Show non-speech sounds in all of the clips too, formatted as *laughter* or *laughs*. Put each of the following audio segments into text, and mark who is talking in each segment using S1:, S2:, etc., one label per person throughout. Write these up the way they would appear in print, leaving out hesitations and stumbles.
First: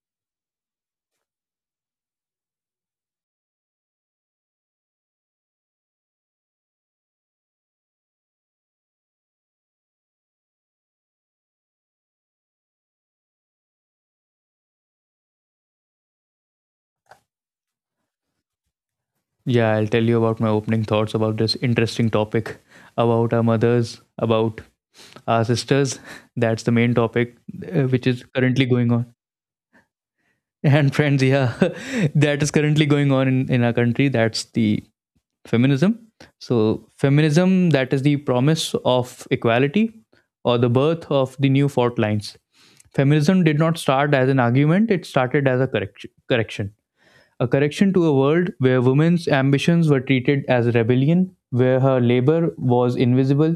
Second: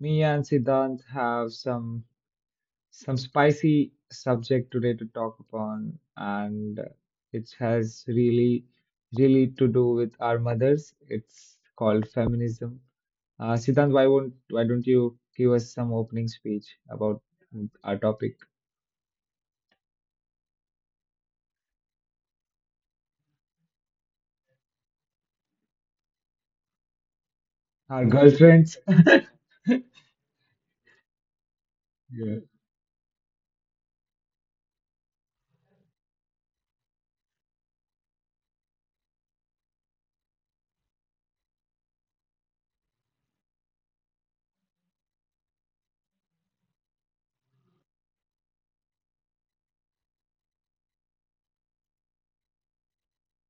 S1: Me and Siddhant have some spicy subject today to talk upon, and it has really, really to do with our mothers. It's called feminism. Siddhant, why don't you give us some opening speech about our topic,
S2: Yeah, I'll tell you about my opening thoughts about this interesting topic about our mothers, about our sisters. That's the main topic which
S1: our
S2: is currently
S1: girlfriends?
S2: going on. *laughs* And friends, yeah, *laughs* that
S1: Yeah.
S2: is currently going on in our country. That's the feminism. So, feminism, that is the promise of equality or the birth of the new fault lines. Feminism did not start as an argument, it started as a correction. A correction to a world where women's ambitions were treated as rebellion, where her labor was invisible,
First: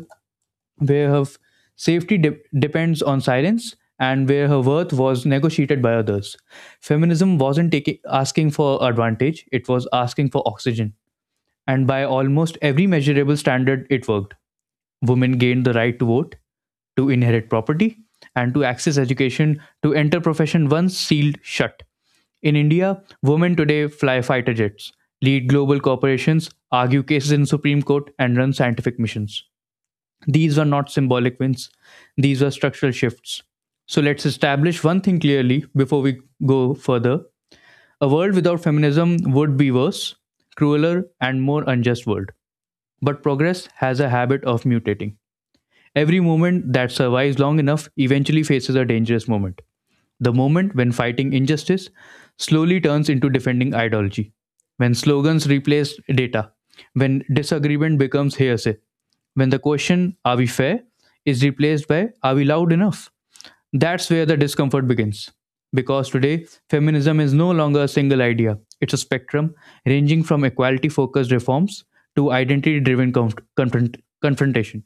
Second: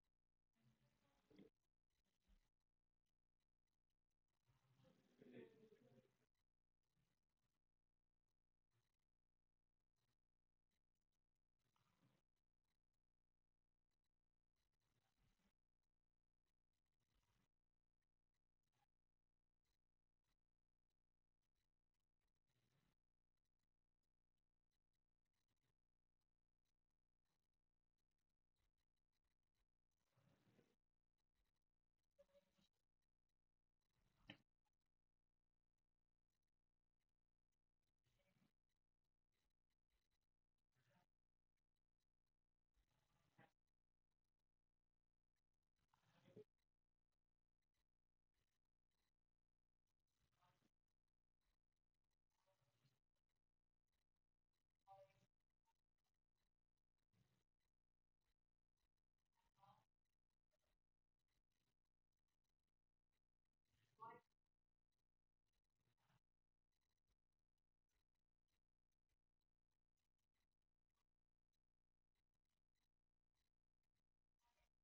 S2: where depends on silence, and where her worth was negotiated by others. Feminism wasn't taking asking for advantage, it was asking for oxygen, and by almost every measurable standard, it worked. Women gained the right to vote, to inherit property, and to access education, to enter profession once sealed shut. In India, women today fly fighter jets, lead global corporations, argue cases in Supreme Court, and run scientific missions. These were not symbolic wins, these were structural shifts. So let's establish one thing clearly before we go further. A world without feminism would be worse, crueler, and more unjust world. But progress has a habit of mutating. Every movement that survives long enough eventually faces a dangerous moment. The moment when fighting injustice slowly turns into defending ideology, when slogans replace data, when disagreement becomes hearsay, when the question, are we fair, is replaced by, are we loud enough? That's where the discomfort begins. Because today, feminism is no longer a single idea, it's a spectrum ranging from equality focused reforms to identity driven confrontation.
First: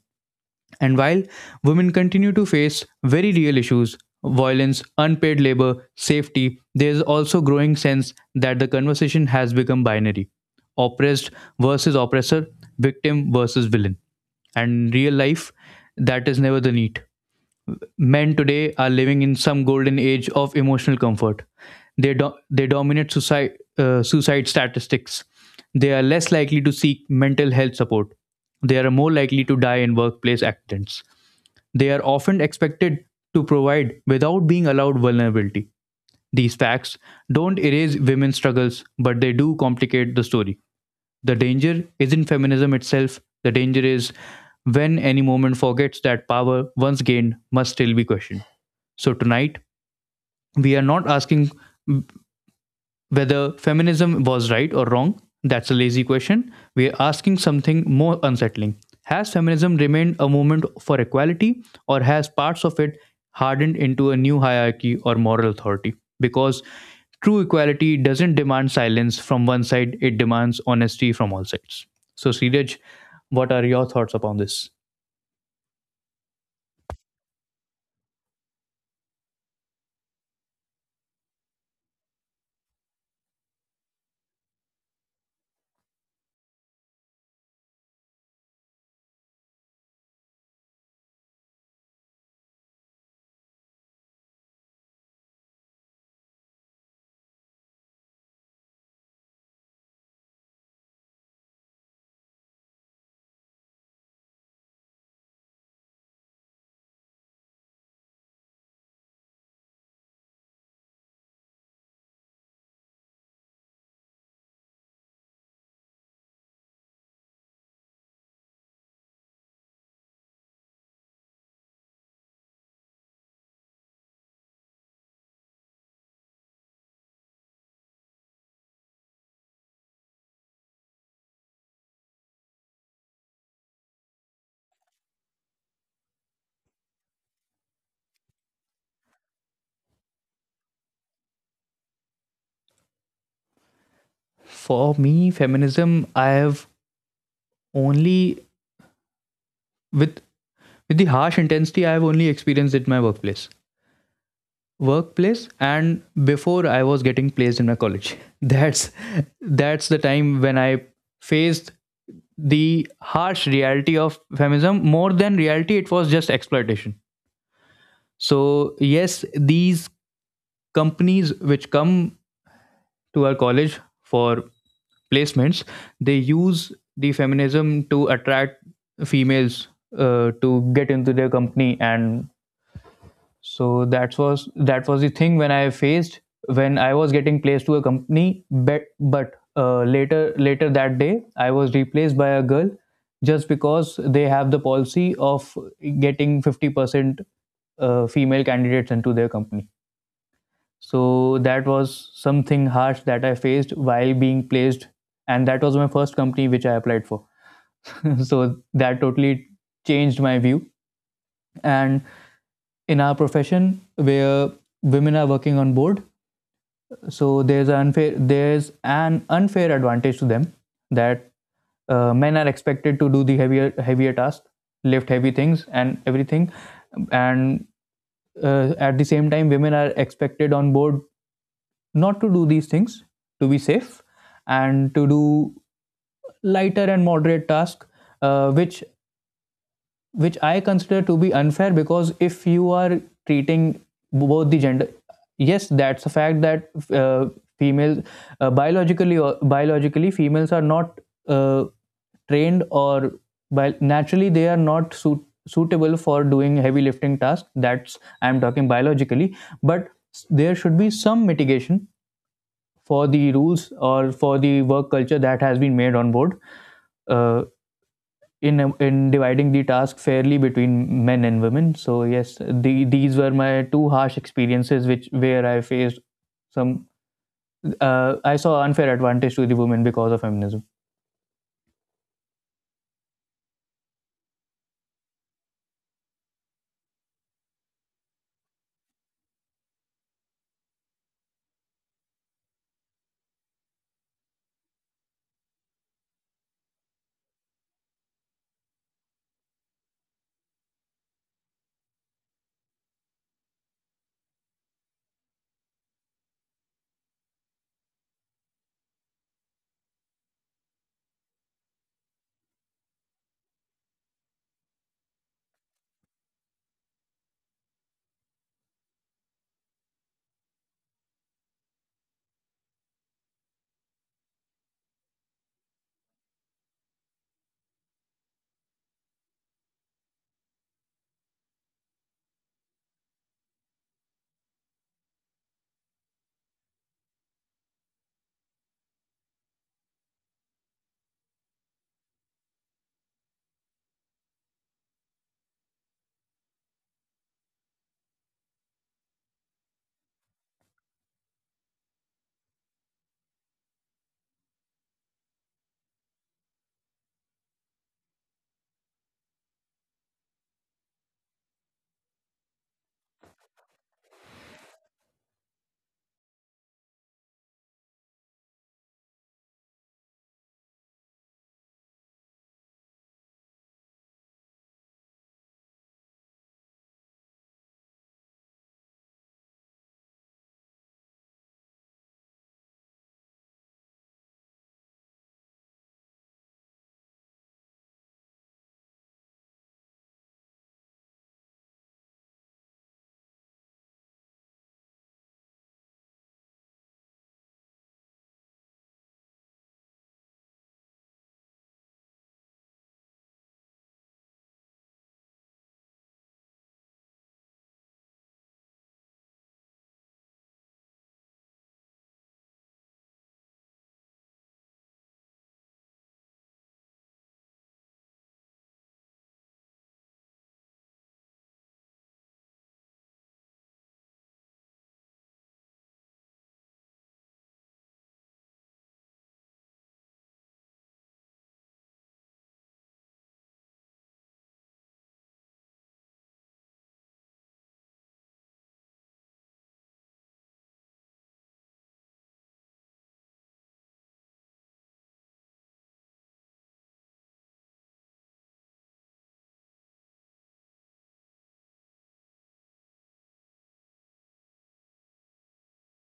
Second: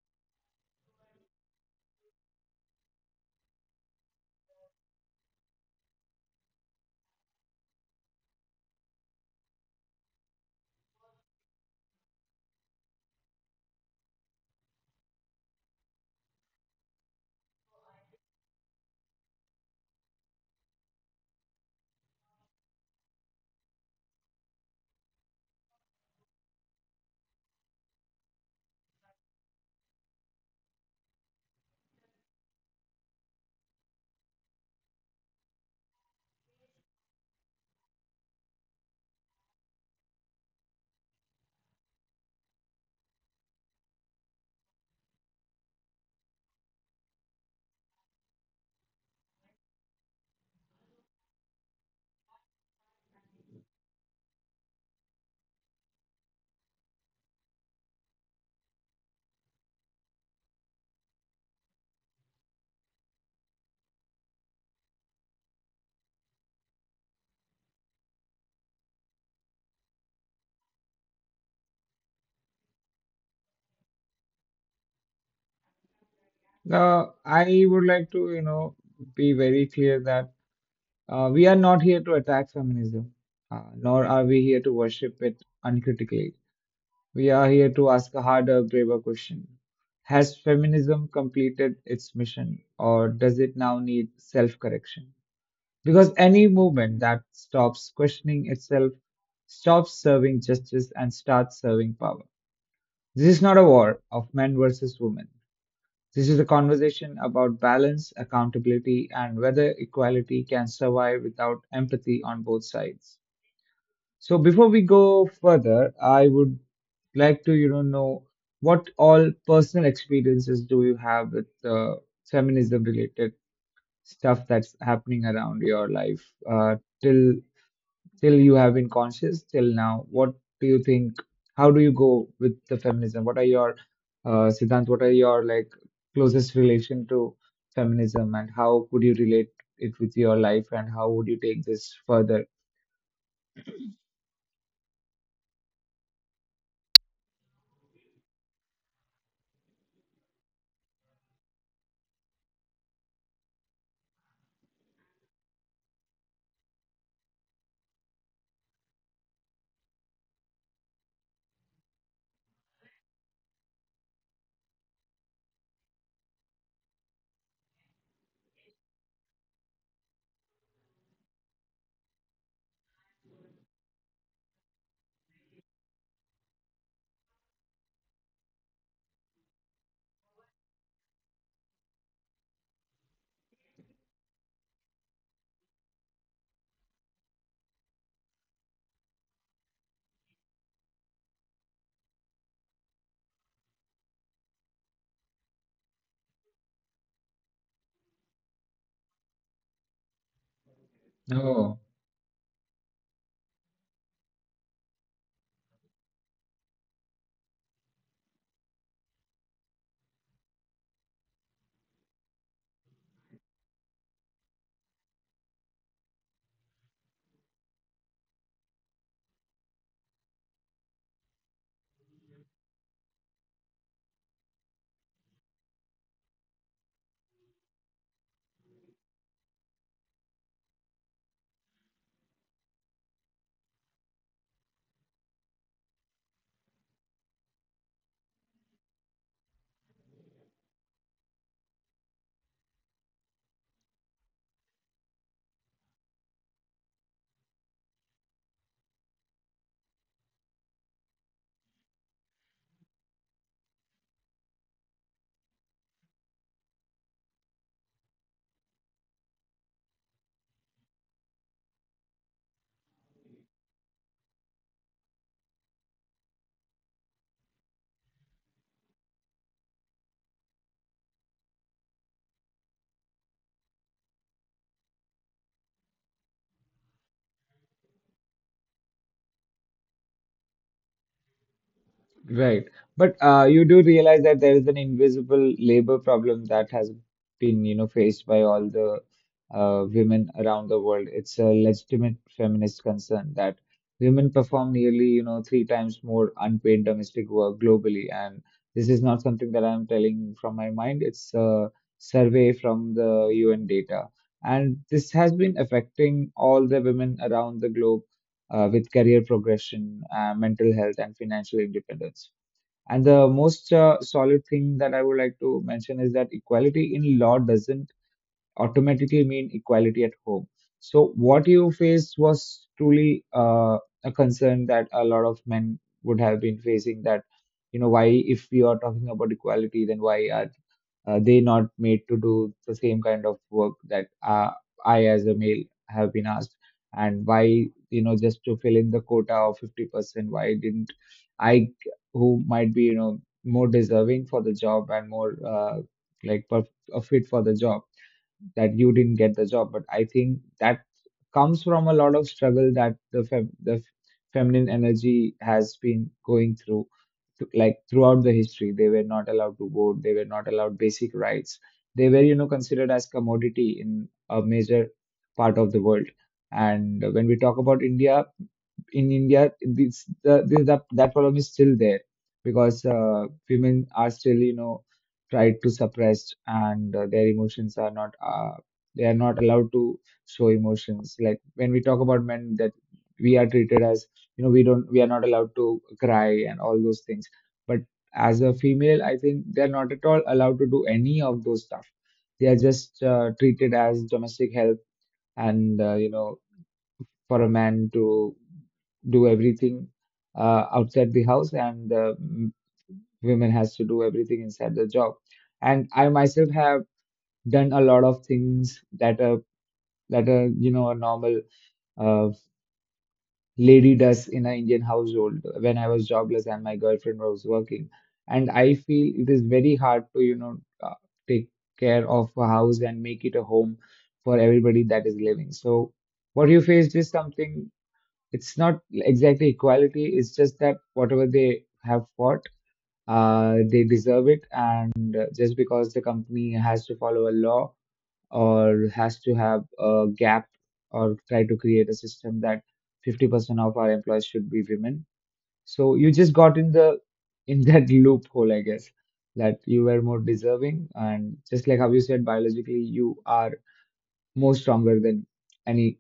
S2: And while women continue to face very real issues, violence, unpaid labor, safety, there is also growing sense that the conversation has become binary. Oppressed versus oppressor, victim versus villain. And in real life, that is never the need. Men today are living in some golden age of emotional comfort. They dominate society suicide statistics. They are less likely to seek mental health support. They are more likely to die in workplace accidents. They are often expected to provide without being allowed vulnerability. These facts don't erase women's struggles, but they do complicate the story. The danger isn't feminism itself, the danger is when any moment forgets that power once gained must still be questioned. So tonight, we are not asking whether feminism was right or wrong, that's a lazy question. We're asking something more unsettling. Has feminism remained a movement for equality, or has parts of it hardened into a new hierarchy or moral authority? Because true equality doesn't demand silence from one side, it demands honesty from all sides. So, Siraj, what are your thoughts upon this?
S1: I would like to, you know, be very clear that we are not here to attack feminism, nor are we here to worship it uncritically. We are here to ask a harder, braver question. Has feminism completed its mission, or does it now need self correction? Because any movement that stops questioning itself stops serving justice and starts serving power. This is not a war of men versus women. This is a conversation about balance, accountability, and whether equality can survive without empathy on both sides. So before we go further, I would like to, you know what all personal experiences do you have with feminism related stuff that's happening around your life uh, till Till you have been conscious till now. What do you think? How do you go with the feminism? What are your, Siddhant, what are your like closest relation to feminism and how could you relate it with your life and how would you take this further?
S2: For me, feminism, I have only, with, with the harsh intensity, I have only experienced it in my workplace. And before I was getting placed in my college, *laughs* that's the time when I faced the harsh reality of feminism. More than reality, it was just exploitation. So yes, these companies which come to our college for placements, they use the feminism to attract females to get into their company. And so that was the thing when I faced, when I was getting placed to a company. But later that day I was replaced by a girl, just because they have the policy of getting 50% female candidates into their company. So that
S1: No.
S2: was something harsh that I faced while being placed. And that was my first company which I applied for. *laughs* So that totally changed my view. And in our profession where women are working on board, so there's an unfair advantage to them, that men are expected to do the heavier tasks, lift heavy things and everything. And at the same time, women are expected on board not to do these things, to be safe, and to do lighter and moderate tasks, uh, which which I consider to be unfair. Because if you are treating both the gender, yes, that's a fact that females biologically females are not uh, trained or naturally, they are not suitable for doing heavy lifting tasks. That's I'm talking biologically. But there should be some mitigation for the rules or for the work culture that has been made on board. Uh, in dividing the task fairly between men and women. So yes, these were my two harsh experiences, which where I faced some, I saw unfair advantage to the women because of feminism.
S1: Right. But you do realize that there is an invisible labor problem that has been, you know, faced by all the women around the world. It's a legitimate feminist concern that women perform nearly, you know, three times more unpaid domestic work globally. And this is not something that I'm telling from my mind. It's a survey from the UN data. And this has been affecting all the women around the globe with career progression, mental health, and financial independence. And the most solid thing that I would like to mention is that equality in law doesn't automatically mean equality at home. So what you faced was truly a concern that a lot of men would have been facing that, you know, why if we are talking about equality, then why are they not made to do the same kind of work that I as a male have been asked? And why, you know, just to fill in the quota of 50%, why didn't I, who might be, you know, more deserving for the job and more like perf- fit for the job that you didn't get the job? But I think that comes from a lot of struggle that the fem- the f- feminine energy has been going through like throughout the history. They were not allowed to vote, they were not allowed basic rights, they were, you know, considered as commodity in a major part of the world. And when we talk about India, this the, that problem is still there because women are still, you know, tried to suppressed and their emotions are not, they are not allowed to show emotions. Like when we talk about men, that we are treated as, you know, we are not allowed to cry and all those things. But as a female, I think they're not at all allowed to do any of those stuff. They are just treated as domestic help and, you know, for a man to do everything outside the house and women has to do everything inside the job. And I myself have done a lot of things that a that a you know a normal uh, lady does in an Indian household when I was jobless and my girlfriend was working. And I feel it is very hard to, you know, uh, take care of a house and make it a home for everybody that is living. So what you faced is something, it's not exactly equality, it's just that whatever they have fought, they deserve it. And just because the company has to follow a law or has to have a gap or try to create a system that 50% of our employees should be women, so you just got in the in that *laughs* loophole, I guess, that you were more deserving. And just like how you said, biologically you are more stronger than any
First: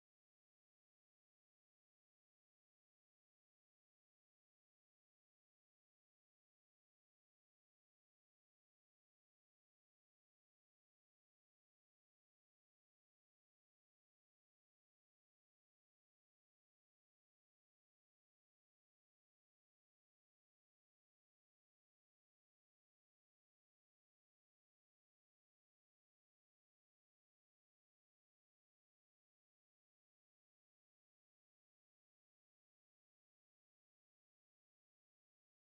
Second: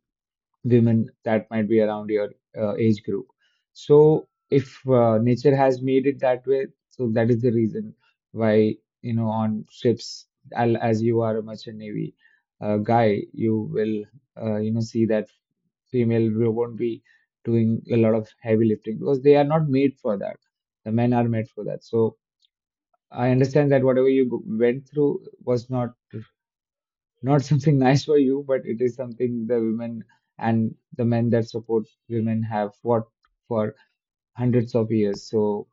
S1: women that might be around your age group. So if nature has made it that way, so that is the reason why, you know, on ships, as you are a merchant navy guy, you will you know see that won't be doing a lot of heavy lifting because they are not made for that. The men are made for that. So I understand that whatever you went through was not something *laughs* nice for you, but it is something the women and the men that support women have fought for hundreds of years. So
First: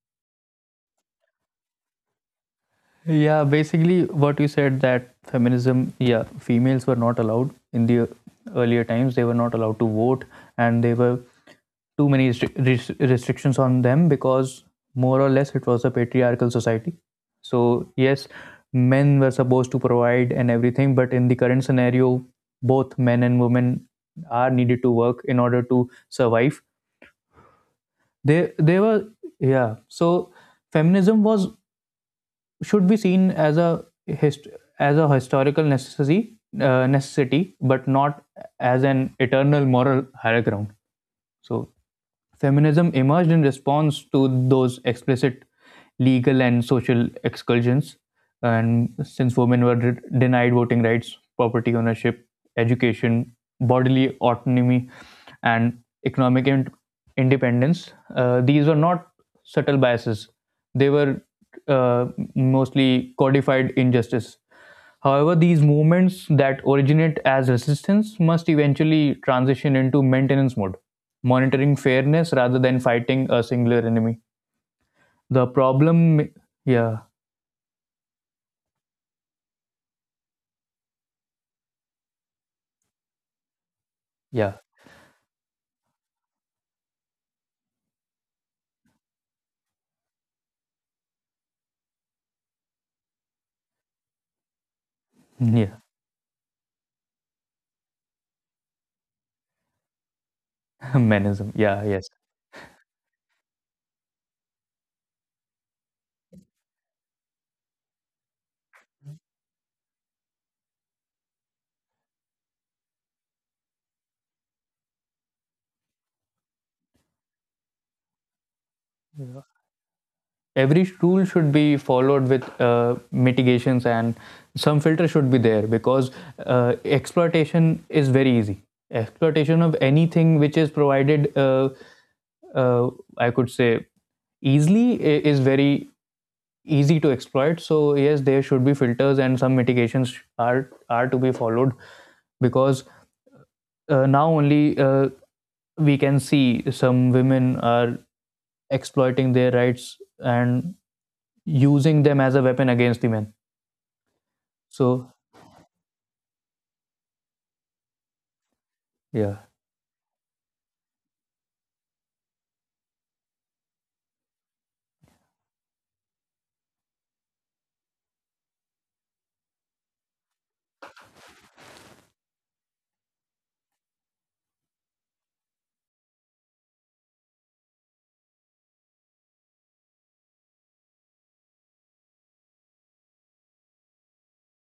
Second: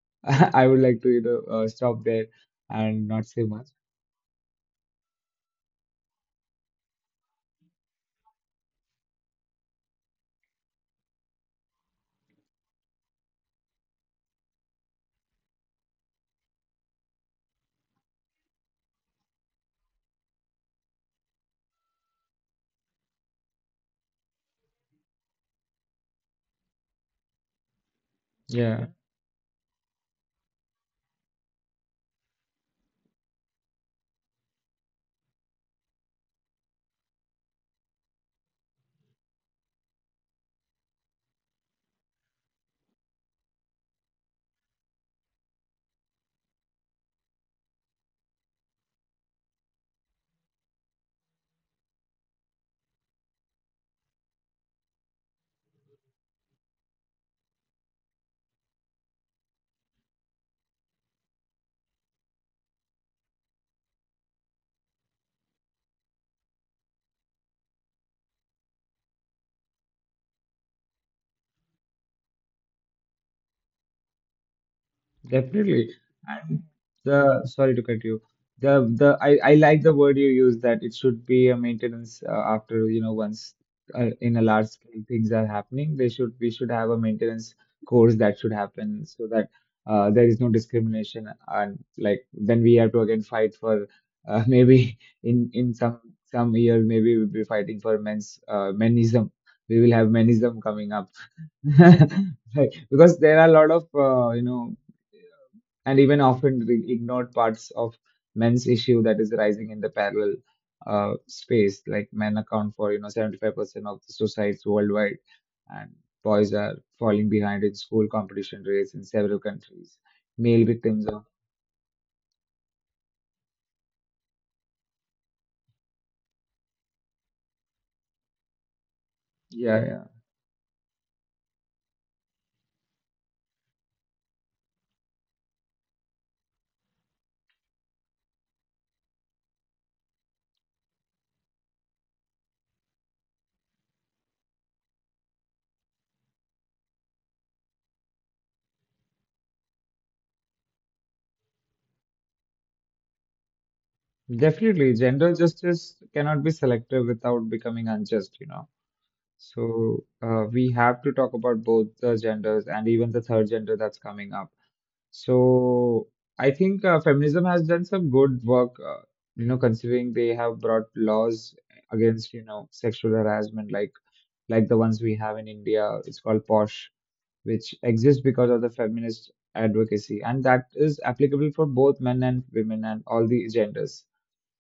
S1: *laughs* I would like to, you know, stop there and not
S2: Yeah,
S1: say much.
S2: basically what you said, that feminism, yeah, females were not allowed in the earlier times. They were not allowed to vote, and there were too many restrictions on them, because more or less it was a patriarchal society. So yes, men were supposed to provide and everything, but in the current scenario, both men and women are needed to work in order to survive. They they
S1: Yeah.
S2: were yeah. So feminism was should be seen as a hist- as a historical necessity, necessity, but not as an eternal moral higher ground. So feminism emerged in response to those explicit legal and social exclusions, and since women were denied voting rights, property ownership, education, bodily autonomy, and economic in- independence, these were not subtle biases. They were uh, mostly codified injustice. However, these movements that originate as resistance must eventually transition into maintenance mode, monitoring fairness rather than fighting a singular enemy. The
S1: Definitely.
S2: problem,
S1: And
S2: yeah,
S1: the sorry to cut you. The I like the word you use that it should be a maintenance. After, you know, once in a
S2: yeah,
S1: large scale things are happening, they should we should have a maintenance course that should happen so that there is no discrimination, and like then we have to again fight for, *laughs* maybe in
S2: yeah,
S1: some year maybe we'll be fighting for men's menism. We will have menism coming
S2: *laughs*
S1: up.
S2: menism,
S1: *laughs*
S2: yeah, yes.
S1: Right. Because there are a lot of, you know, and even often ignored parts of men's issue that is rising in the parallel space. Like men account for, you know, 75% of the suicides worldwide, and boys are falling behind in school competition rates in several countries. Male
S2: Every
S1: victims of,
S2: rule should be followed with mitigations, and some filter should be there, because exploitation is very easy. Exploitation of
S1: yeah, yeah,
S2: anything which is provided, uh, I could say easily, is very easy to exploit. So yes, there should be filters and some mitigations are to be followed, because now only, we can see some women are exploiting their rights and using them as a weapon against the men.
S1: definitely.
S2: So
S1: Gender justice cannot be selective without becoming unjust, you know.
S2: yeah,
S1: So we have to talk about both the genders and even the third gender that's coming up. So I think feminism has done some good work, you know, considering they have brought laws against, you know, sexual harassment, like the ones we have in India. It's called POSH, which exists because of the feminist advocacy, and that is applicable for both men and women and all the genders.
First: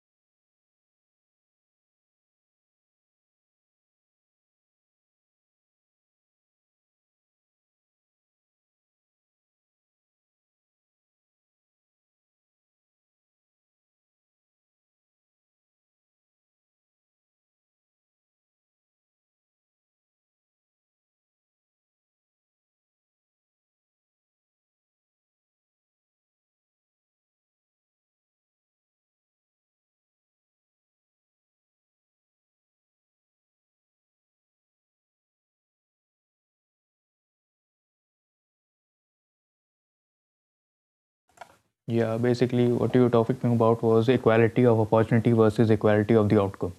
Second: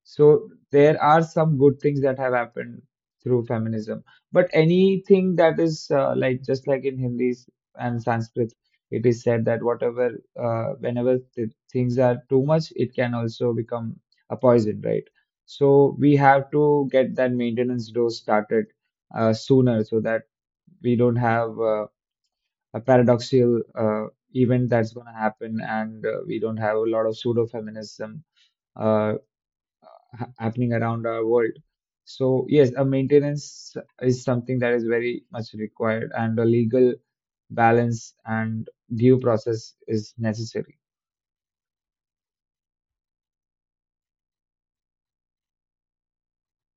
S1: So there are some good things that have happened through feminism, but anything that is like just like in Hindi and Sanskrit, it is said that whatever, whenever things are too much, it can also become a poison, right? So we have to get that maintenance dose started sooner so that we don't have a paradoxical event that's going to happen, and we don't have a lot of pseudo feminism happening around our world. So yes, a maintenance is something that is very much required, and a legal balance and due process is necessary.
S2: yeah. Basically, what you were talking about was equality of opportunity versus equality of the outcome.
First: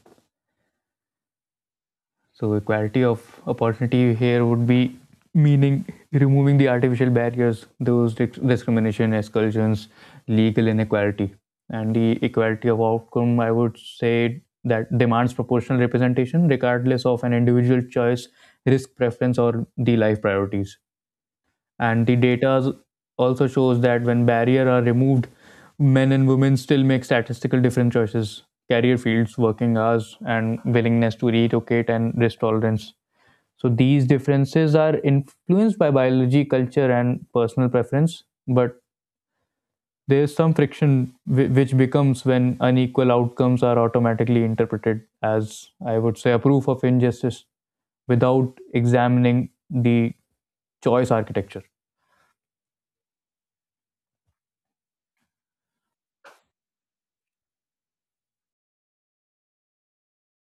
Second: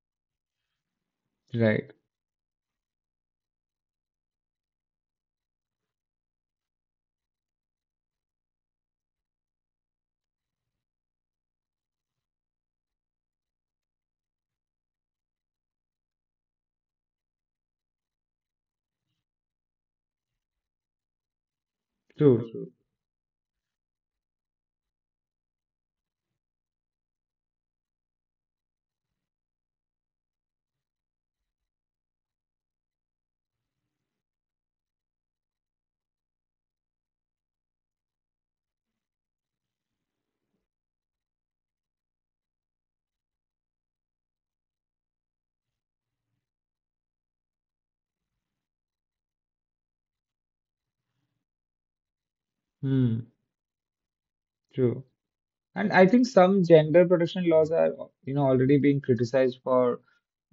S1: Right.
S2: So equality of opportunity here would be meaning removing the artificial barriers, those discrimination, exclusions, legal inequality, and the equality of outcome. I would say that demands proportional representation, regardless of an individual choice, risk preference, or the life priorities. And the
S1: True. True.
S2: data also shows that when barriers are removed, men and women still make statistical different choices, career fields, working hours, and willingness to relocate and risk tolerance. So these differences are influenced by biology, culture, and personal preference. But there is some friction which becomes when unequal outcomes are automatically interpreted as, I would say, a proof of injustice, without examining the choice architecture.
S1: Hmm. True. And I think some gender protection laws are, you know, already being criticized for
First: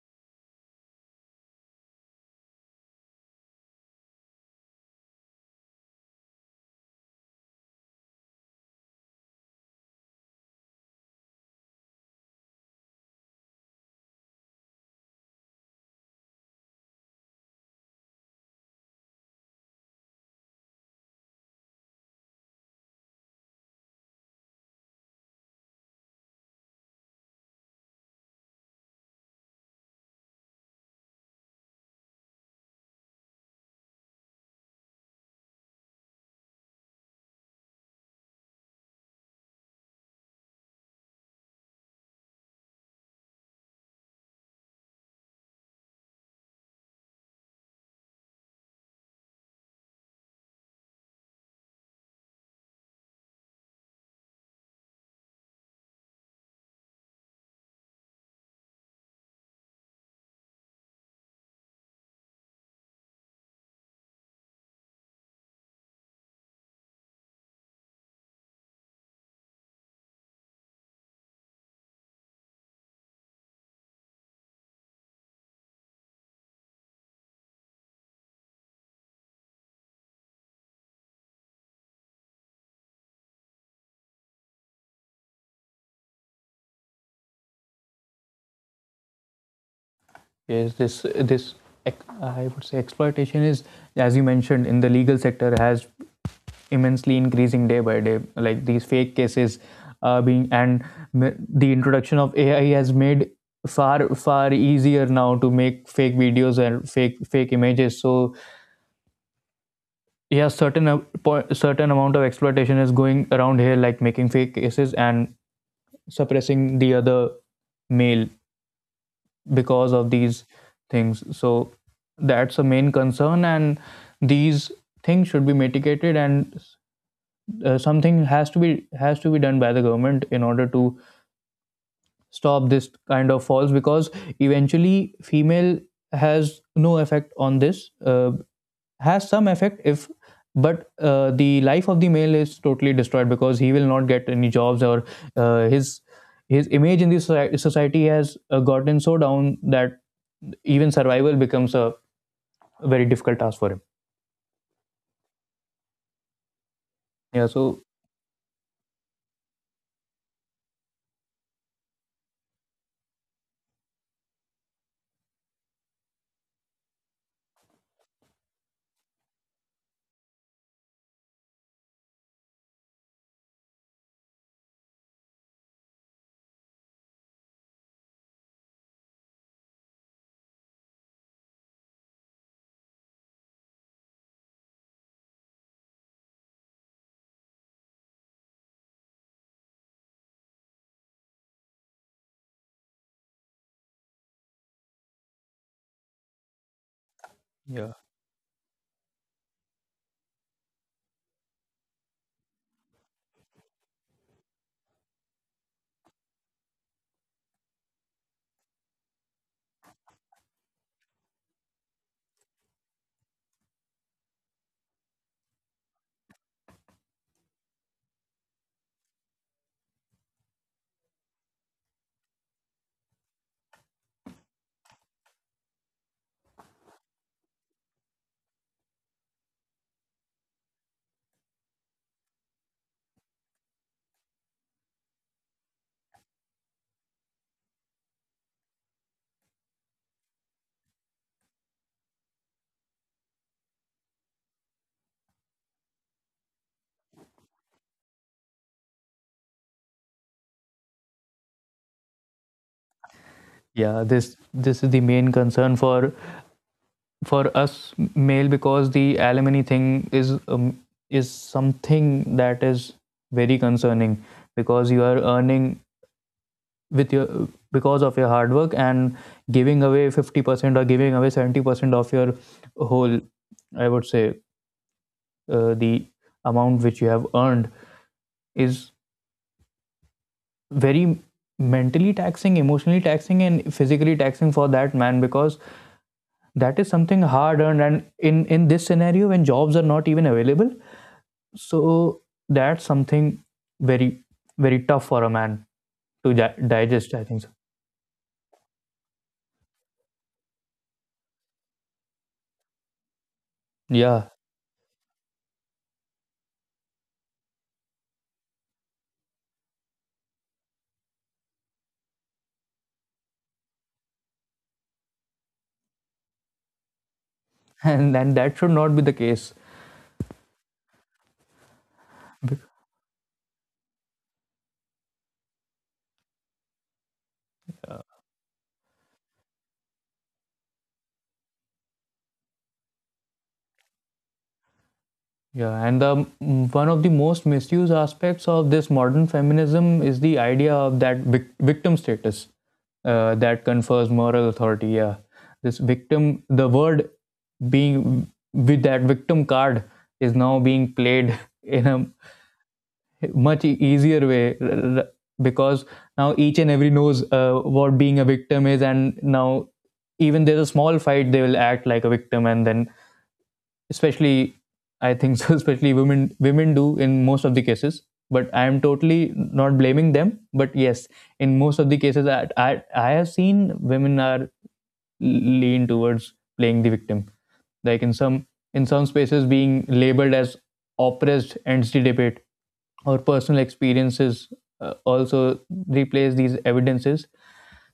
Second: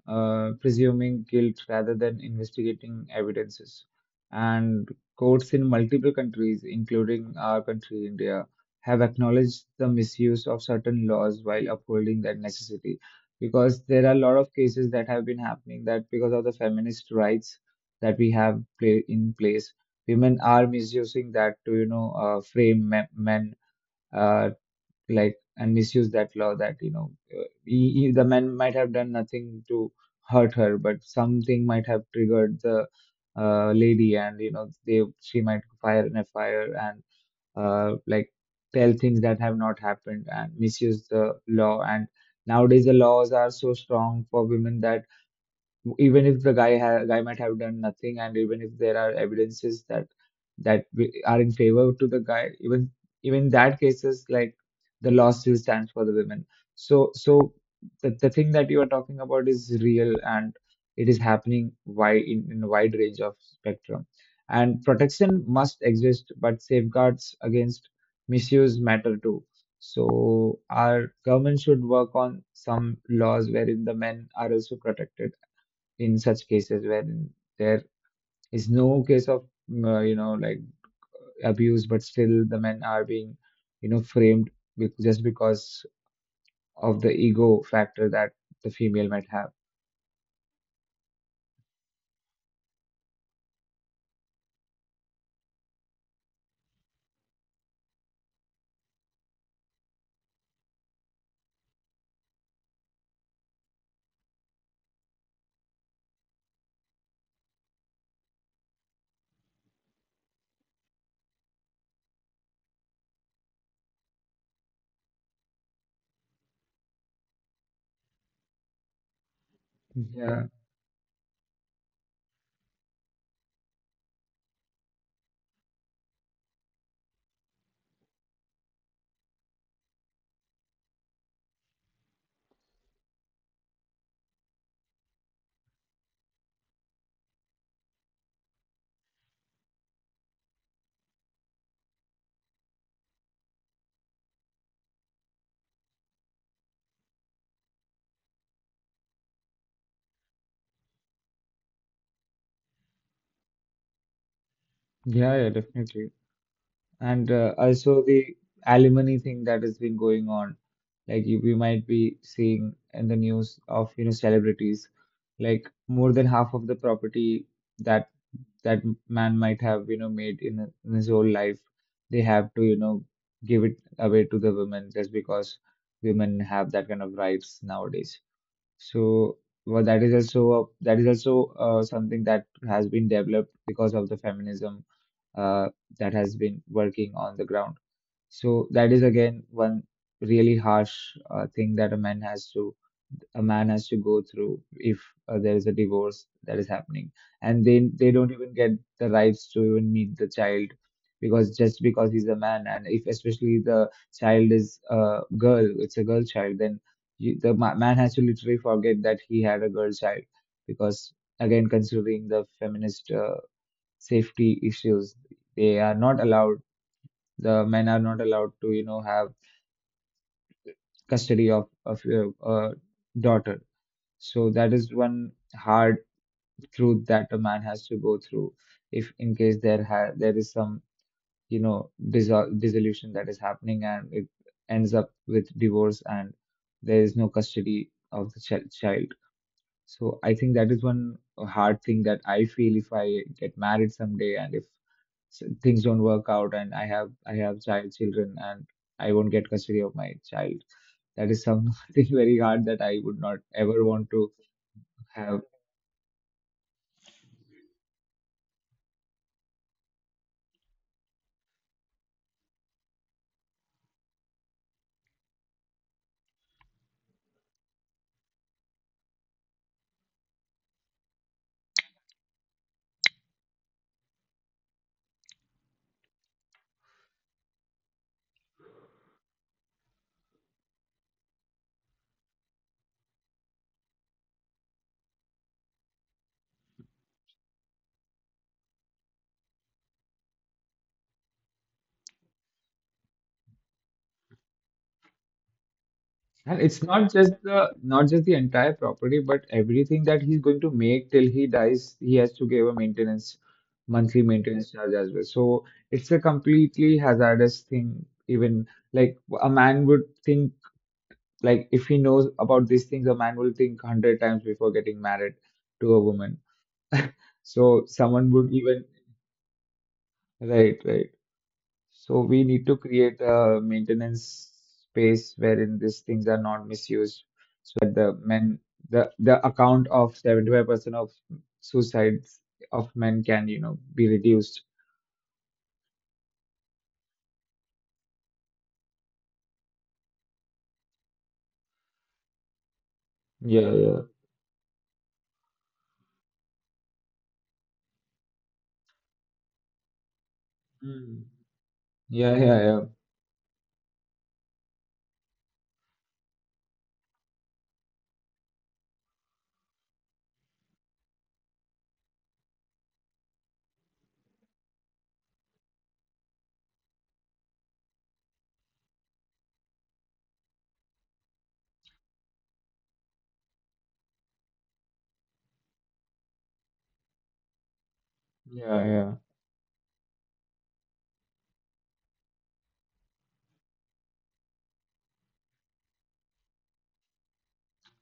S1: presuming guilt rather than investigating evidences. And courts in multiple countries, including our country, India, have acknowledged the misuse of certain laws while upholding that necessity. Because there are a lot of cases that have been happening that because of the feminist rights that we have play in place, women are misusing that to, you know, frame men. Uh, like and misuse that law that you know the man might have done nothing to hurt her, but something might have triggered the lady. And you know they she might fire in a fire and like tell things that have not happened and misuse the law. And nowadays the laws are so strong for women that even if the guy might have done nothing, and even if there are evidences that we are in favor to the guy, even even that cases, like the law still stands for the women. So the thing that you are talking about is real and it is happening wide in a wide range of spectrum. And protection must exist, but safeguards against misuse matter too. So our government should work on some laws wherein the men are also protected in such cases where there is no case of you know like abuse, but still the men are being, you know, framed just because of the ego factor that the female might have.
S2: Yes, this I would say exploitation is, as you mentioned, in the legal sector has immensely increasing day by day. Like these fake cases, being and the introduction of AI has made far easier now to make fake videos and fake images. So yeah, certain amount of exploitation is going around here, like making fake cases and suppressing the other male because of
S1: Yeah,
S2: these things. So that's a main concern, and these things should be mitigated, and something has to be done by the government in order to stop this kind of falls. Because eventually female has no effect on this, has some effect if, but the life of the male is totally destroyed, because he will not get any jobs or uh, his his image in the society has gotten so down that even survival becomes a very difficult task for him.
S1: yeah, yeah, definitely. And
S2: Yeah, so
S1: also the alimony thing that has been going on. Like you, we might be seeing in the news of, celebrities, like more than half of the property that that man might have, made in his whole life, they have to, give it away to the women just because women have that kind of rights nowadays. So, that is also that is also something that has been developed because of the feminism uh, that has been working on the ground. So that is again one really harsh thing that a man has to go through if there is a divorce that is happening and they
S2: yeah,
S1: they don't even get the rights to even meet the child because just because he's a man, and if especially the child is a girl, it's a girl child, then man has to literally forget that he had a girl child because again considering the feminist safety issues. They are not allowed. The men are not allowed to, have custody of your daughter. So that is one hard truth that a man has to go through if in case there is some, you know, dissolution that is happening and it ends up with divorce and there is no custody of the child. So I think that is one hard thing that I feel if I get married someday and if things don't work out and I have children, and I won't get custody of my child. That is something *laughs* very hard that I would not ever want
S2: yeah,
S1: to
S2: this is the main
S1: have.
S2: concern for us male, because the alimony thing is um, is something that is very concerning. Because you are earning with your, because of your hard work, and giving away 50% or giving away 70% of your whole, I would say, the amount which you have earned, is very mentally taxing, emotionally taxing, and physically taxing for that man. Because that is something hard earned, and in this scenario when jobs are not even available. So that's something very very tough for a man to
S1: And it's
S2: digest, I think so.
S1: not just the entire property, but everything that he's going to make till he dies. He has to give a maintenance, monthly
S2: Yeah.
S1: maintenance charge as well. So it's a completely hazardous thing. Even, like, a man would think, like, if he knows about these things, a man will think hundred times before getting married to a woman. So
S2: *laughs* and
S1: someone
S2: and
S1: would
S2: that should
S1: even,
S2: not be the case.
S1: right, right. So we need to create a maintenance space wherein these things are not misused so that the men, the account of 75% of suicides of men can, you know, be reduced.
S2: Yeah, and one of the most misused aspects of this modern feminism is the idea of that victim status,
S1: Yeah,
S2: that
S1: yeah.
S2: confers moral authority. Yeah, this victim, the word being with that victim card is now being
S1: Mm.
S2: played *laughs* in a
S1: Yeah, yeah, yeah.
S2: much easier way because now each and every knows what being a victim is, and now even there's a small fight, they will act like a victim. And then especially, I think so, *laughs* especially women do in most of the cases, but I am totally not blaming them. But yes, in most of the cases I have seen women are lean towards playing the victim, like in some
S1: Yeah,
S2: in some
S1: yeah.
S2: spaces being labeled as oppressed ends the debate, or personal experiences also replace these evidences.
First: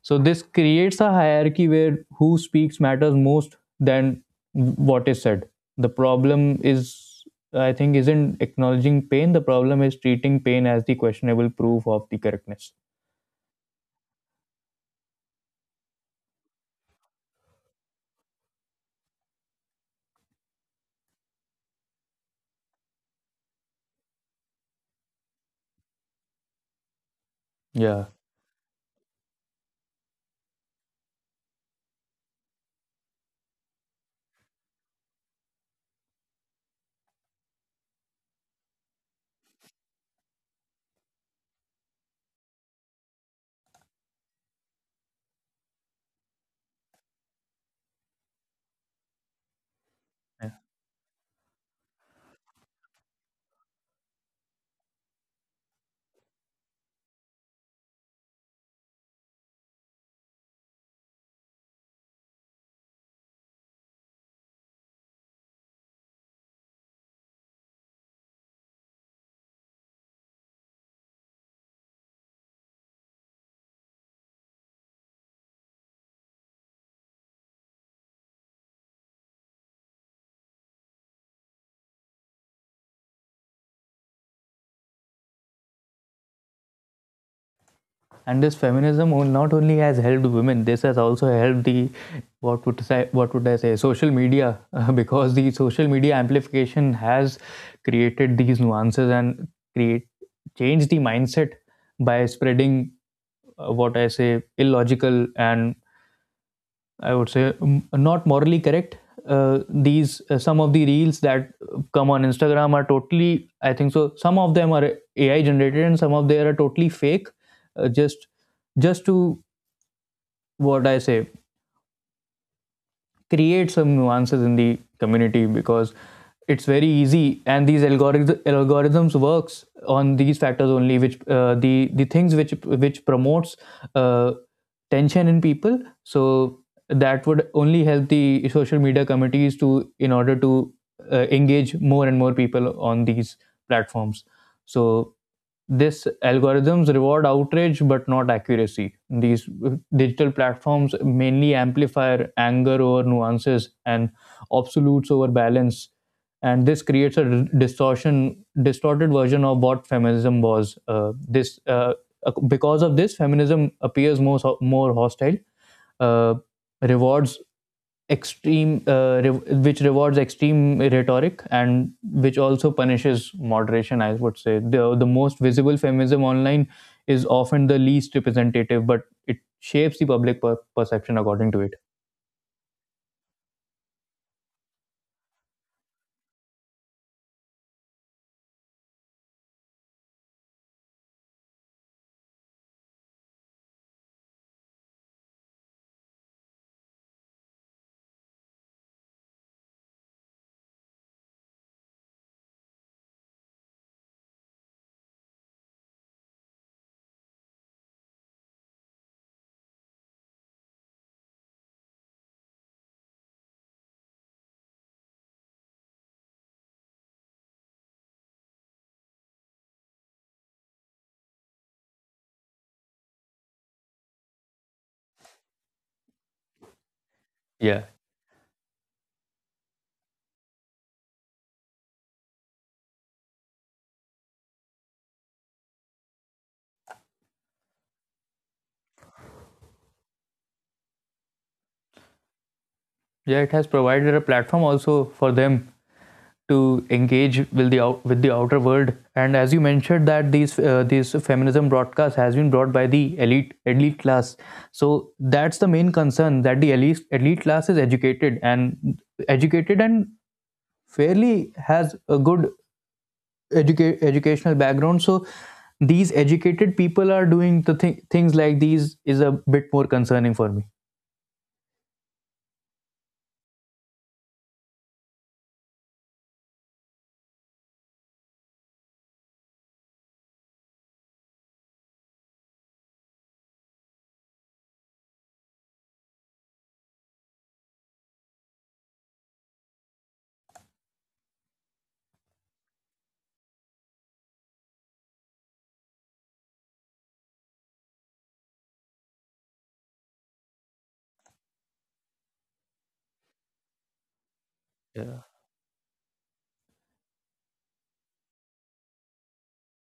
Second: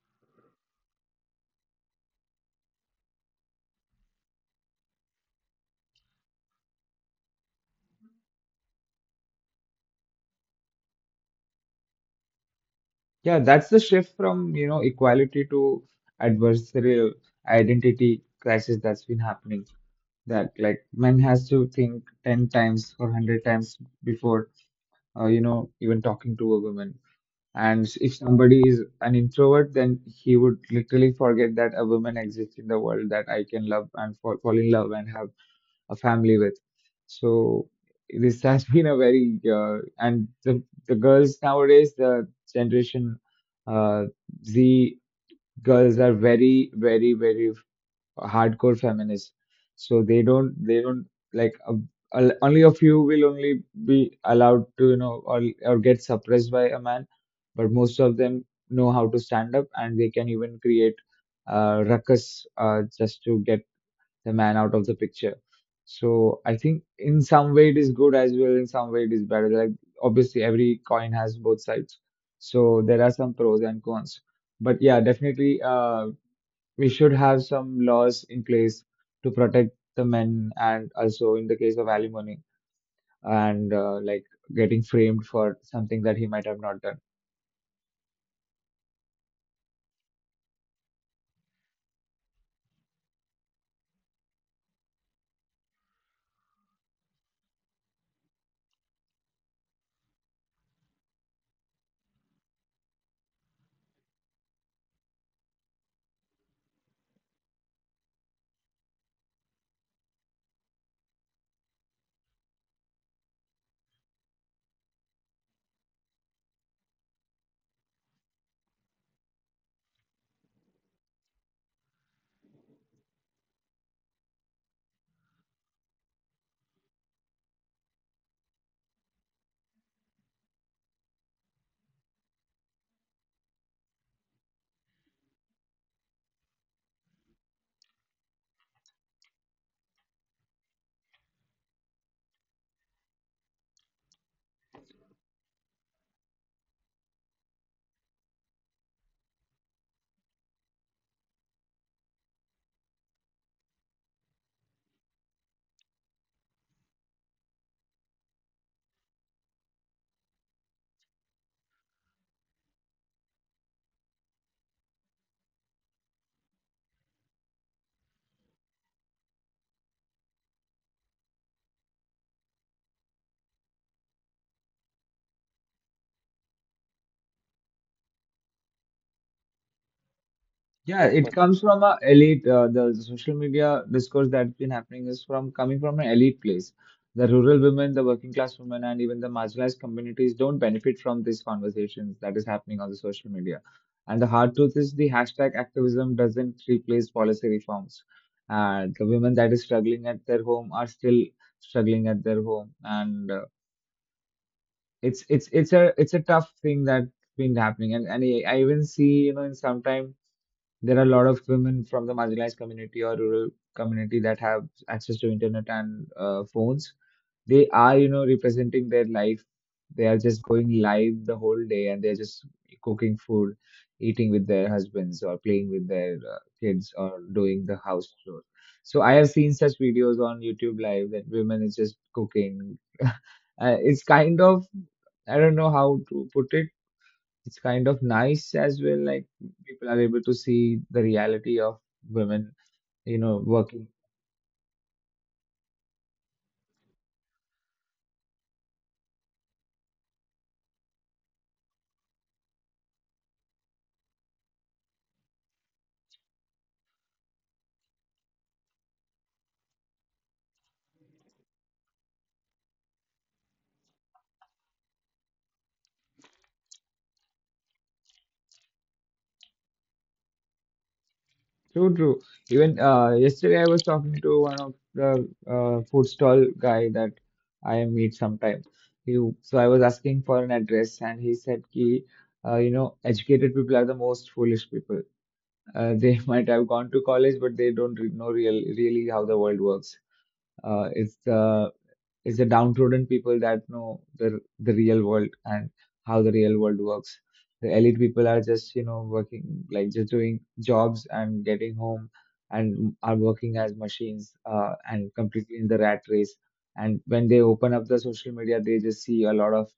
S2: So this creates a hierarchy where who speaks matters most than what is said. The problem is, I think, isn't acknowledging pain. The problem is treating pain as the questionable proof of the correctness.
S1: Yeah, that's the shift from, you know, equality to adversarial identity crisis that's been happening. That, like, man has to think 10 times or 100 times before, you know, even talking to a woman. And
S2: Yeah.
S1: if somebody is an introvert, then he would literally forget that a woman exists in the world, that I can love and fall in love and have a family with. So this *laughs* has been a very the girls nowadays, the generation uh, z girls, are very, very, very hardcore feminists. So they don't like, only a few will only be allowed to, you know, or get suppressed by a man, but most of them know how to stand up, and they can even create ruckus just to get the man out of the picture. So I think in some way it is good as well, in some way it is bad. Like, obviously every coin has both sides, so there are some pros and cons. But yeah, definitely we should have some laws in place to protect the men and also in the case of alimony and, like, getting framed for something that he might have not done.
S2: And this feminism not only has helped women, this has also helped the what would I say, social media. *laughs* Because the social media amplification has created these nuances and create change the mindset by spreading what I say, illogical and I would say, not morally correct. These some of the reels that come on Instagram are totally, I think so, some of them are AI generated, and some of them are totally fake. Uh, just, just to, what I say, create some nuances in the community, because it's very easy. And these algorithms works on these factors only, which the things which promotes uh, tension in people. So that would only help the social media committees to, in order to, engage more and more people on these platforms. So this algorithms reward outrage but not accuracy. These digital platforms mainly amplify anger over nuances and absolutes over balance, and this creates a distortion distorted version of what feminism was. This Because of this, feminism appears more hostile, uh, rewards extreme, uh, re- which rewards extreme rhetoric and which also punishes moderation. I would say the most visible feminism online is often the least representative, but it shapes the public
S1: Yeah,
S2: perception
S1: it but
S2: according to
S1: comes
S2: it.
S1: from a elite. The social media discourse that's been happening is from coming from an elite place. The rural women, the working class women, and even the marginalized communities don't benefit from these conversations that is happening on the social media. And the hard truth is the hashtag activism doesn't replace policy reforms. And the women that is struggling at their home are still struggling at their home, and it's a tough thing that's been happening. And I even see, you know, in sometime there are a lot of women from the marginalized community or rural community that have access to internet and phones. They are, you know, representing their life. They are just going live the whole day, and they're just cooking food, eating with their husbands or playing with their kids or doing the
S2: Yeah,
S1: house chores. So I have seen such videos on YouTube live that women is just cooking. *laughs* It's kind of, I don't know how to put it, it's kind of nice as well. Like, people are able to see the reality of women, you
S2: yeah,
S1: know,
S2: it has
S1: working.
S2: provided a platform also for them to engage with the outer world. And as you mentioned, that these feminism broadcast has been brought by the elite class. So that's the main concern, that the elite class is educated and fairly has a good educational background. So these educated people are doing the things like these is a bit more concerning for me.
S1: True, true. Even, yesterday I was talking to one of the food stall guy that I meet sometime. He, so I was asking for an address, and he said ki, you know, educated people are the most foolish people. They *laughs* might have gone to college, but they don't know really how the world works. uh, it's the It's the downtrodden people that know the real world and how the real world works. The elite people are just, you know, working, like just doing jobs and getting home, and are working as machines and
S2: Yeah.
S1: completely in the rat race. And when they open up the social media, they just see a lot of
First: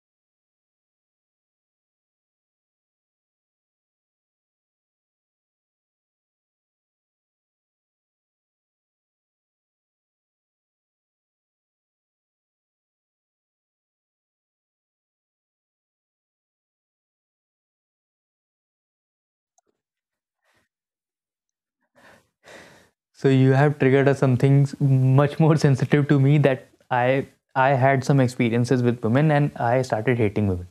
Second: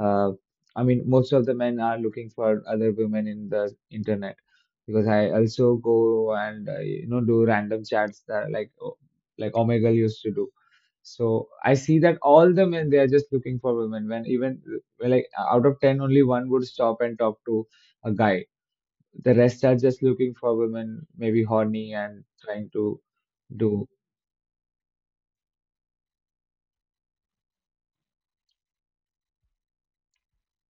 S1: uh, I mean, most of the men are looking for other women in the internet. Because I also go and, you know, do random chats, that like like Omegle used to do. So I see that all the men, they are just looking for women. When even, like, out of ten, only one would stop and talk to a guy. The rest are just looking for women, maybe horny and trying to
S2: So you have
S1: do.
S2: triggered us some things much more *laughs* sensitive to me, that I had some experiences with women and I started hating women.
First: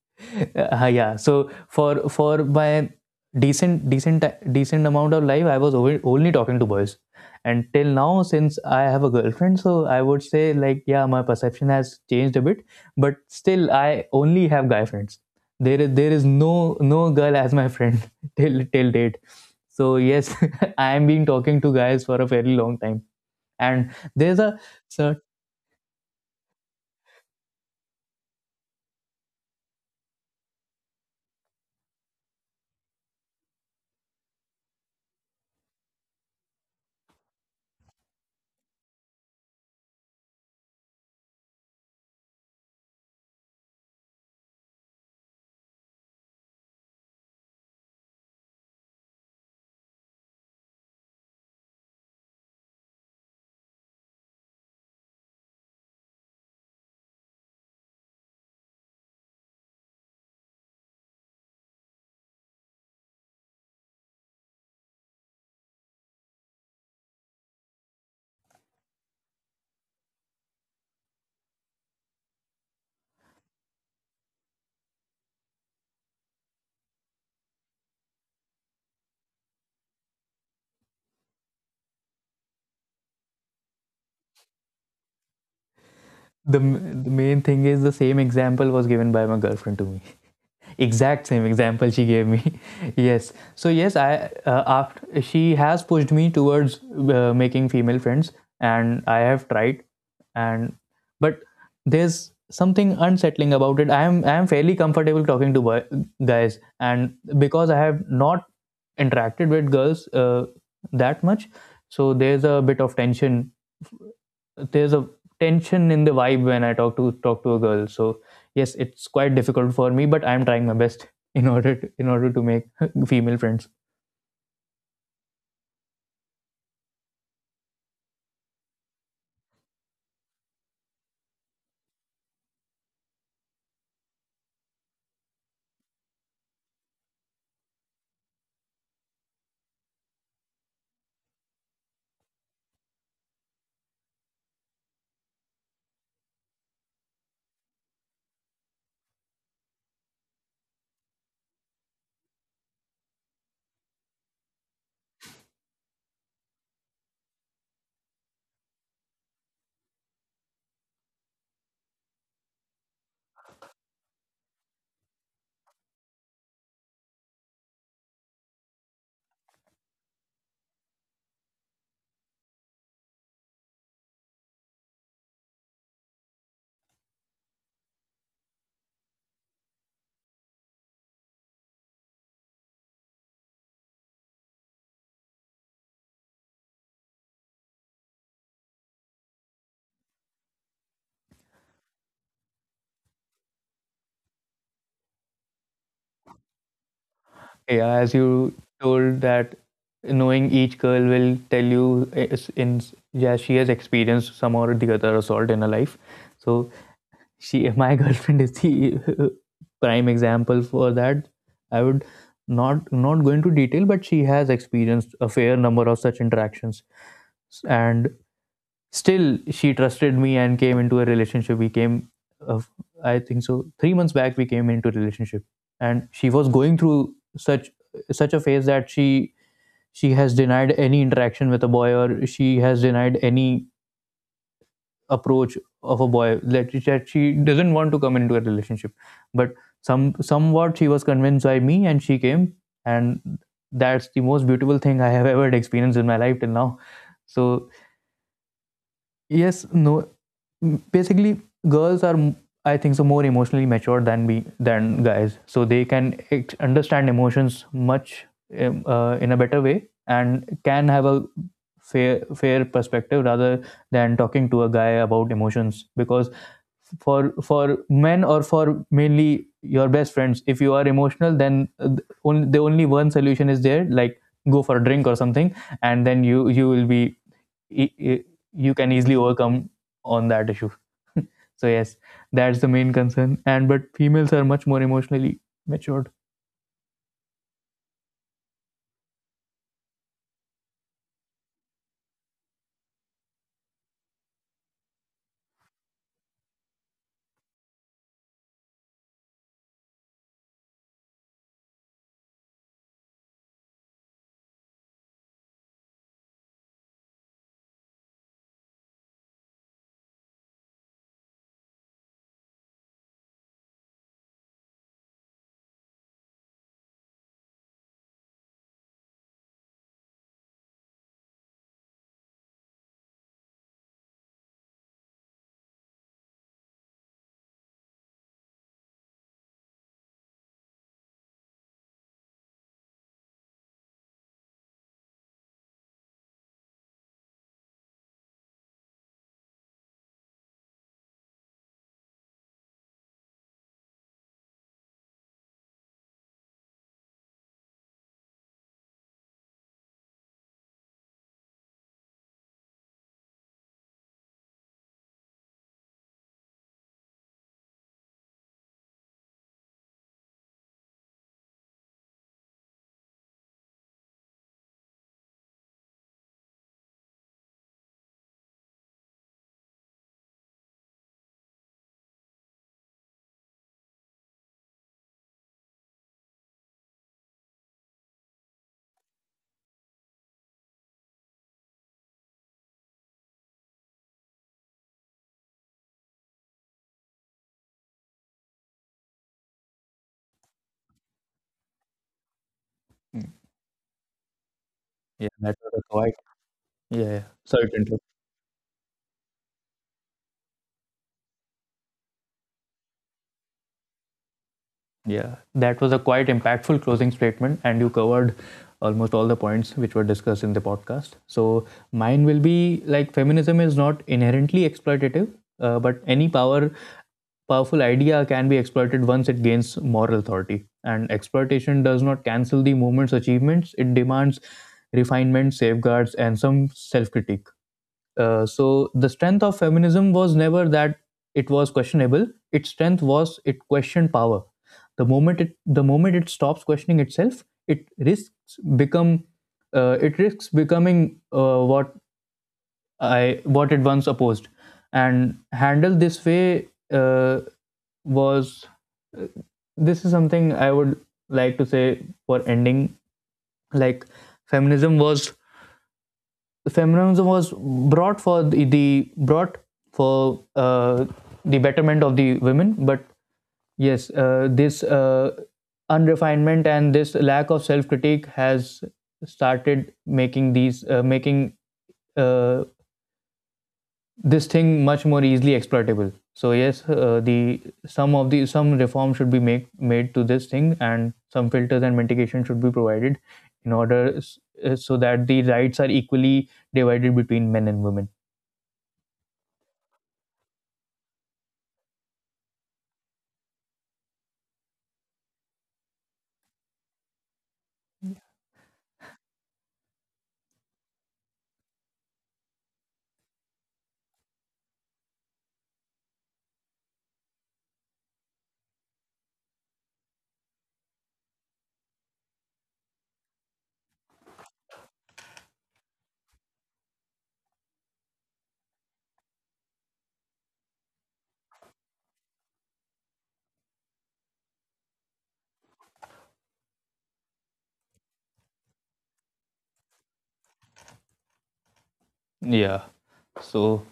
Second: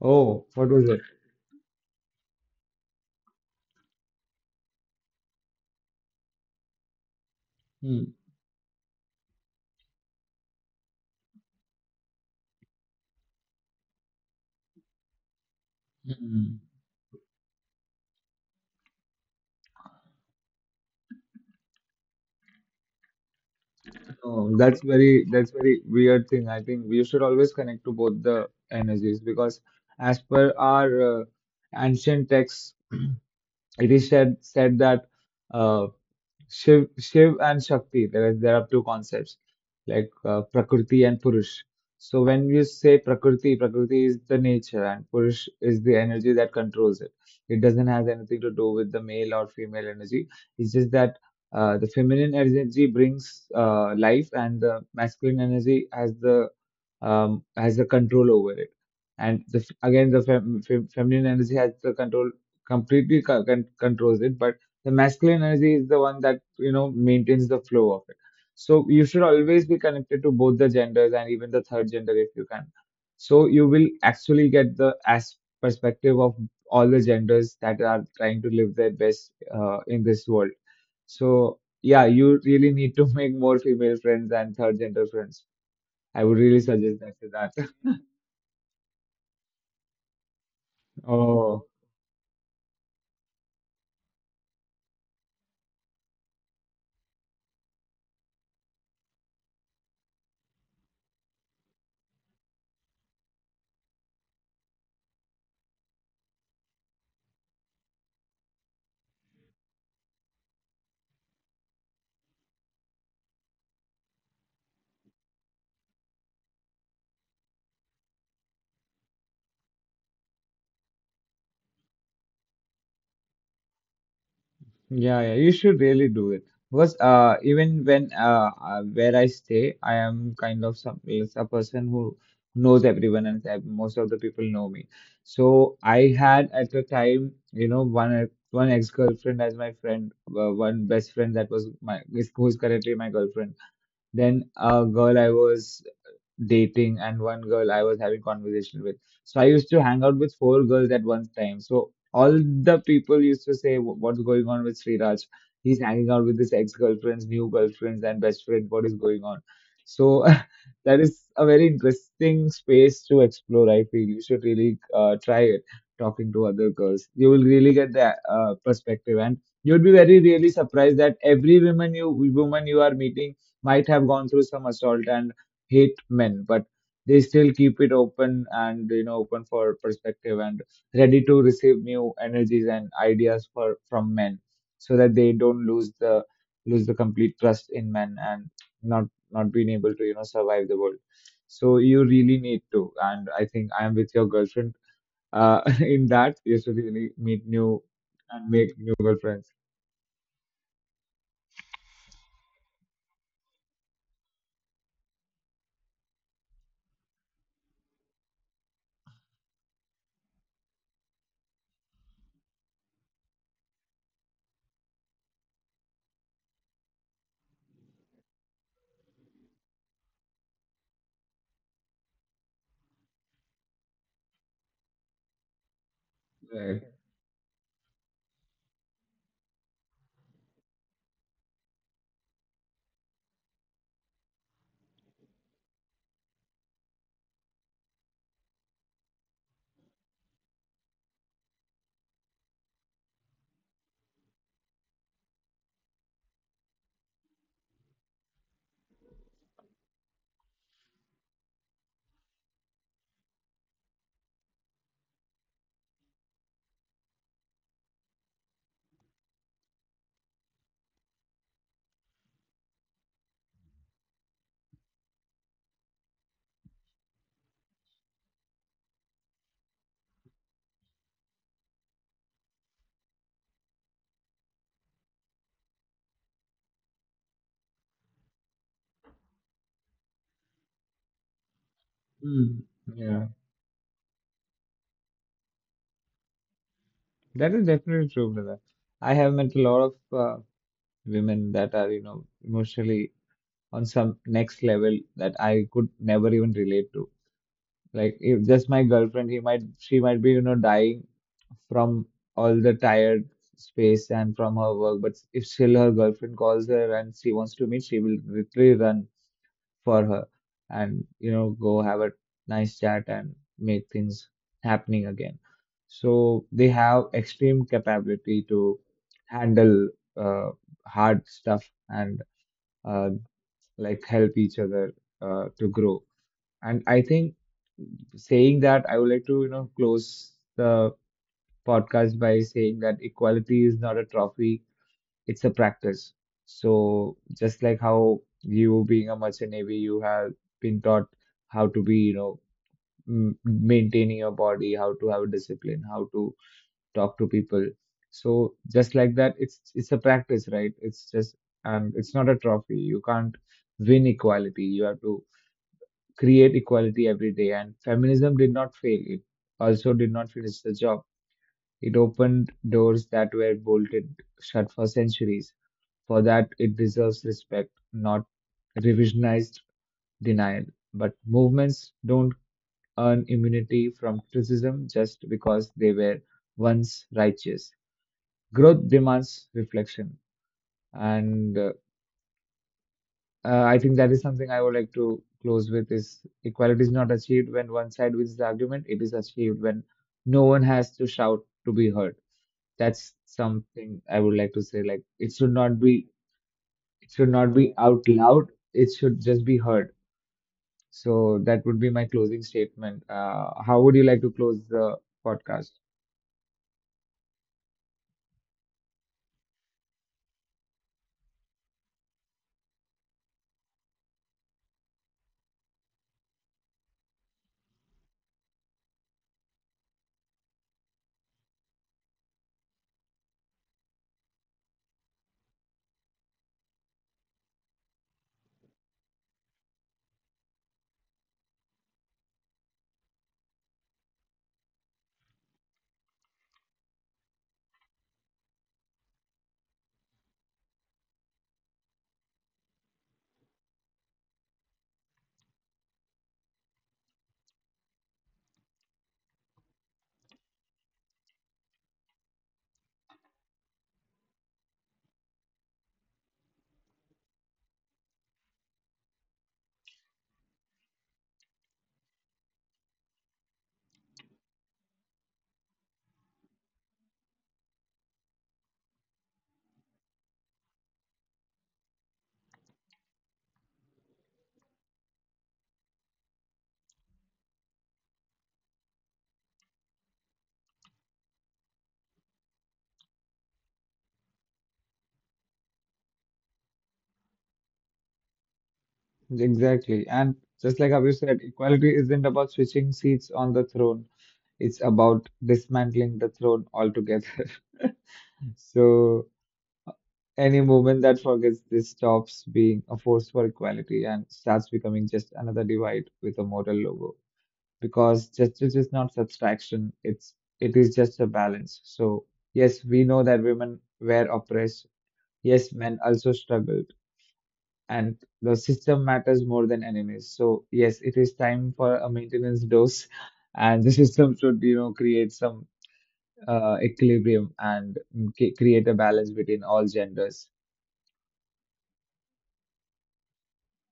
S1: Oh, what was it?
S2: Yeah, so for my decent decent decent amount of life, I was only talking to boys. And till
S1: Hmm.
S2: now, since I have a girlfriend, so I would say like, yeah, my perception has changed a bit. But still, I only have guy friends. There is
S1: Hmm.
S2: no no girl as my friend, *laughs* till till date. So yes, *laughs* I am being talking to guys for a fairly long time, and there's
S1: Oh,
S2: a,
S1: that's
S2: so
S1: very, that's very weird thing. I think we should always connect to both the energies because as per our ancient texts, *clears throat* it is said that uh, Shiv and Shakti. There are two concepts like, Prakriti and Purush. So when you say Prakriti, Prakriti is the nature and Purush is the energy that controls it. It doesn't have anything to do with the male or female energy. It's just that the feminine energy brings life, and the masculine energy has the control over it. And the, f- again, the fem, fem, feminine energy has the control, completely controls it, but the masculine energy is the one that, you know, maintains the flow of it. So you should always be connected to both the genders and even the third gender if you can. So you will actually get the as perspective of all the genders that are trying to live their best in this world. So yeah, you really need to *laughs* make more female friends and third gender friends. I would really suggest
S2: the
S1: that to
S2: main
S1: that.
S2: thing is, the
S1: *laughs*
S2: same example was given by my girlfriend to me. Exact same
S1: Oh.
S2: example she gave me. *laughs* Yes, so yes, I, after she has pushed me towards making female friends, and I have tried, and but there's something unsettling about it. I am, I am fairly comfortable talking to guys, and because I have not interacted with girls, that much. So there's a bit of tension, there's a tension in the vibe when I talk to talk to a girl. So yes, it's quite difficult for me, but I'm trying my best *laughs* in order to make *laughs* female friends.
S1: Yeah, yeah, you should really do it because even when where I stay, I am kind of some is a person who knows everyone, and most of the people know me. So I had at the time, you know, one ex-girlfriend as my friend, one best friend that was who's currently my girlfriend. Then a girl I was dating and one girl I was having conversation with. So I used to hang out with four girls at one time. So all the people used to say, "What's going on with Sriraj? He's hanging out with his ex-girlfriends, new girlfriends, and best friend. What is going on?" So *laughs* that is a very interesting space to explore. I feel you should really try it. Talking to other girls, you will really get the perspective, and you'd be very really surprised that every woman you are meeting might have gone through some assault and hate men, but they still keep it open, and, you know, open for perspective and ready to receive new energies and ideas for from men, so that they don't lose the complete trust in men and not not being able to, you know, survive the world. So you really need to, and I think I am with your girlfriend uh *laughs* in that you should really meet new
S2: Yeah, as
S1: and
S2: you
S1: make new
S2: told
S1: girlfriends.
S2: that, knowing each girl will tell you is- in yeah, she has experienced some or the other assault in her life. So she, my *laughs* girlfriend is the *laughs* prime example for that. I would not not go into detail, but she has experienced a fair number of such interactions. And still she trusted me and came into a relationship. We came, uh, I think so, 3 months back, we came into a relationship. And she was going
S1: Right.
S2: through such such a phase, that she has denied any interaction with a boy, or she has denied any approach of a boy, that she doesn't want to come into a relationship. But some, somewhat she was convinced by me and she came. And that's the most beautiful thing I have ever experienced in my life till now. So yes, no, basically, girls are I think so more emotionally mature than we than guys. So they can understand emotions much, in a better way, and can have a fair fair perspective rather than talking to a guy about emotions. Because for men, or for mainly your best friends, if you are emotional, then only the only one solution is there, like, go for a drink or something, and then you will be e- e- you can easily overcome on that issue. So yes, that's
S1: Mm,
S2: the main
S1: yeah,
S2: concern. And but females are much more emotionally matured.
S1: that is definitely true, brother. I have met a lot of women that are, you know, emotionally on some next level that I could never even relate to. Like, if just my girlfriend, she might be, you know, dying from all the tired space and from her work. But if still her girlfriend calls her and she wants to meet, she will literally run for her and, you know, go have a nice chat and make things happening again. So they have extreme capability to handle uh, hard stuff and uh, like help each other to grow. And I think saying that, I would like to, you know, close the podcast by saying that equality is not a trophy, it's a practice. So just like how you being a merchant navy, you have been taught how to be, you know, maintaining your body, how to have a discipline, how to talk to people. So just like that, it's a practice, right? It's just, and it's not a trophy. You can't win equality. You have to create equality every day. And feminism did not fail. It also did not finish the job. It opened doors that were bolted shut for centuries. For that, it deserves respect, not revisionized denial. But movements don't earn immunity from criticism just because they were once righteous. Growth demands reflection. And I think that is something I would like to close with is equality is not achieved when one side wins the argument. It is achieved when no one has to shout to be heard. That's something I would like to say. Like,
S2: Yeah,
S1: it should
S2: that's what
S1: not
S2: I
S1: be,
S2: thought. Yeah,
S1: it
S2: yeah,
S1: should not
S2: sorry
S1: be
S2: to interrupt.
S1: out loud, it should just be heard. So that would be my closing statement. How would you like to close the
S2: Yeah,
S1: podcast?
S2: that was a quite impactful closing statement, and you covered almost all the points which were discussed in the podcast. So mine will be like, feminism is not inherently exploitative, but any powerful idea can be exploited once it gains moral authority. And exploitation does not cancel the movement's achievements, it demands refinement, safeguards, and some self critique. So the strength of feminism was never that it was questionable. Its strength was it questioned power. The moment it stops questioning itself, it risks become it risks becoming what it once opposed. And handled this way, uh, was uh, this is something I would like to say for ending. Like, feminism was, brought for the betterment of the women, but yes, this unrefinement and this lack of self critique has started making these making uh, this thing much more easily exploitable. So yes, the some of the some reform should be made to this thing, and some filters and mitigation should be provided in order, so that the rights are equally divided between men and women.
S1: Exactly. And just like Abhi said, equality isn't about switching seats on the throne. It's about dismantling the throne altogether. *laughs* So, any movement that forgets this stops being a force for equality and starts becoming just another divide with a moral logo. Because justice is not subtraction, it is just a balance. So yes, we know that women were oppressed. Yes, men also struggled. And the system matters more than enemies. So yes, it is time for a maintenance dose, and the *laughs* system should, you know, create some equilibrium and create a balance between all genders.
S2: Yeah. So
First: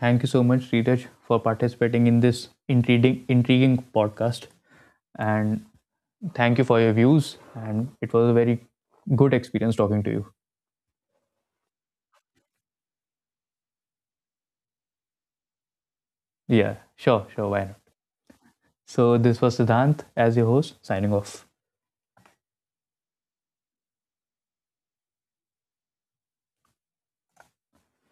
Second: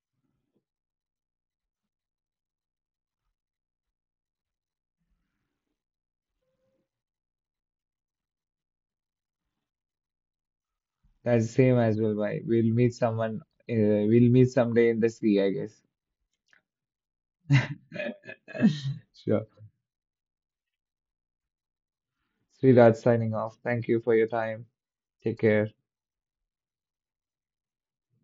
S2: thank you so much, Ritesh, for participating in this intriguing podcast. And thank you for your views. And it was a very good experience talking to you.
S1: That's the same as well. Why we'll meet someone, we'll meet someday in the sea, I guess.
S2: Yeah, sure, sure, why not?
S1: *laughs*
S2: So this
S1: Sure.
S2: was Siddhant as your host, signing off.
S1: Sridhar signing off. Thank you for your time. Take care.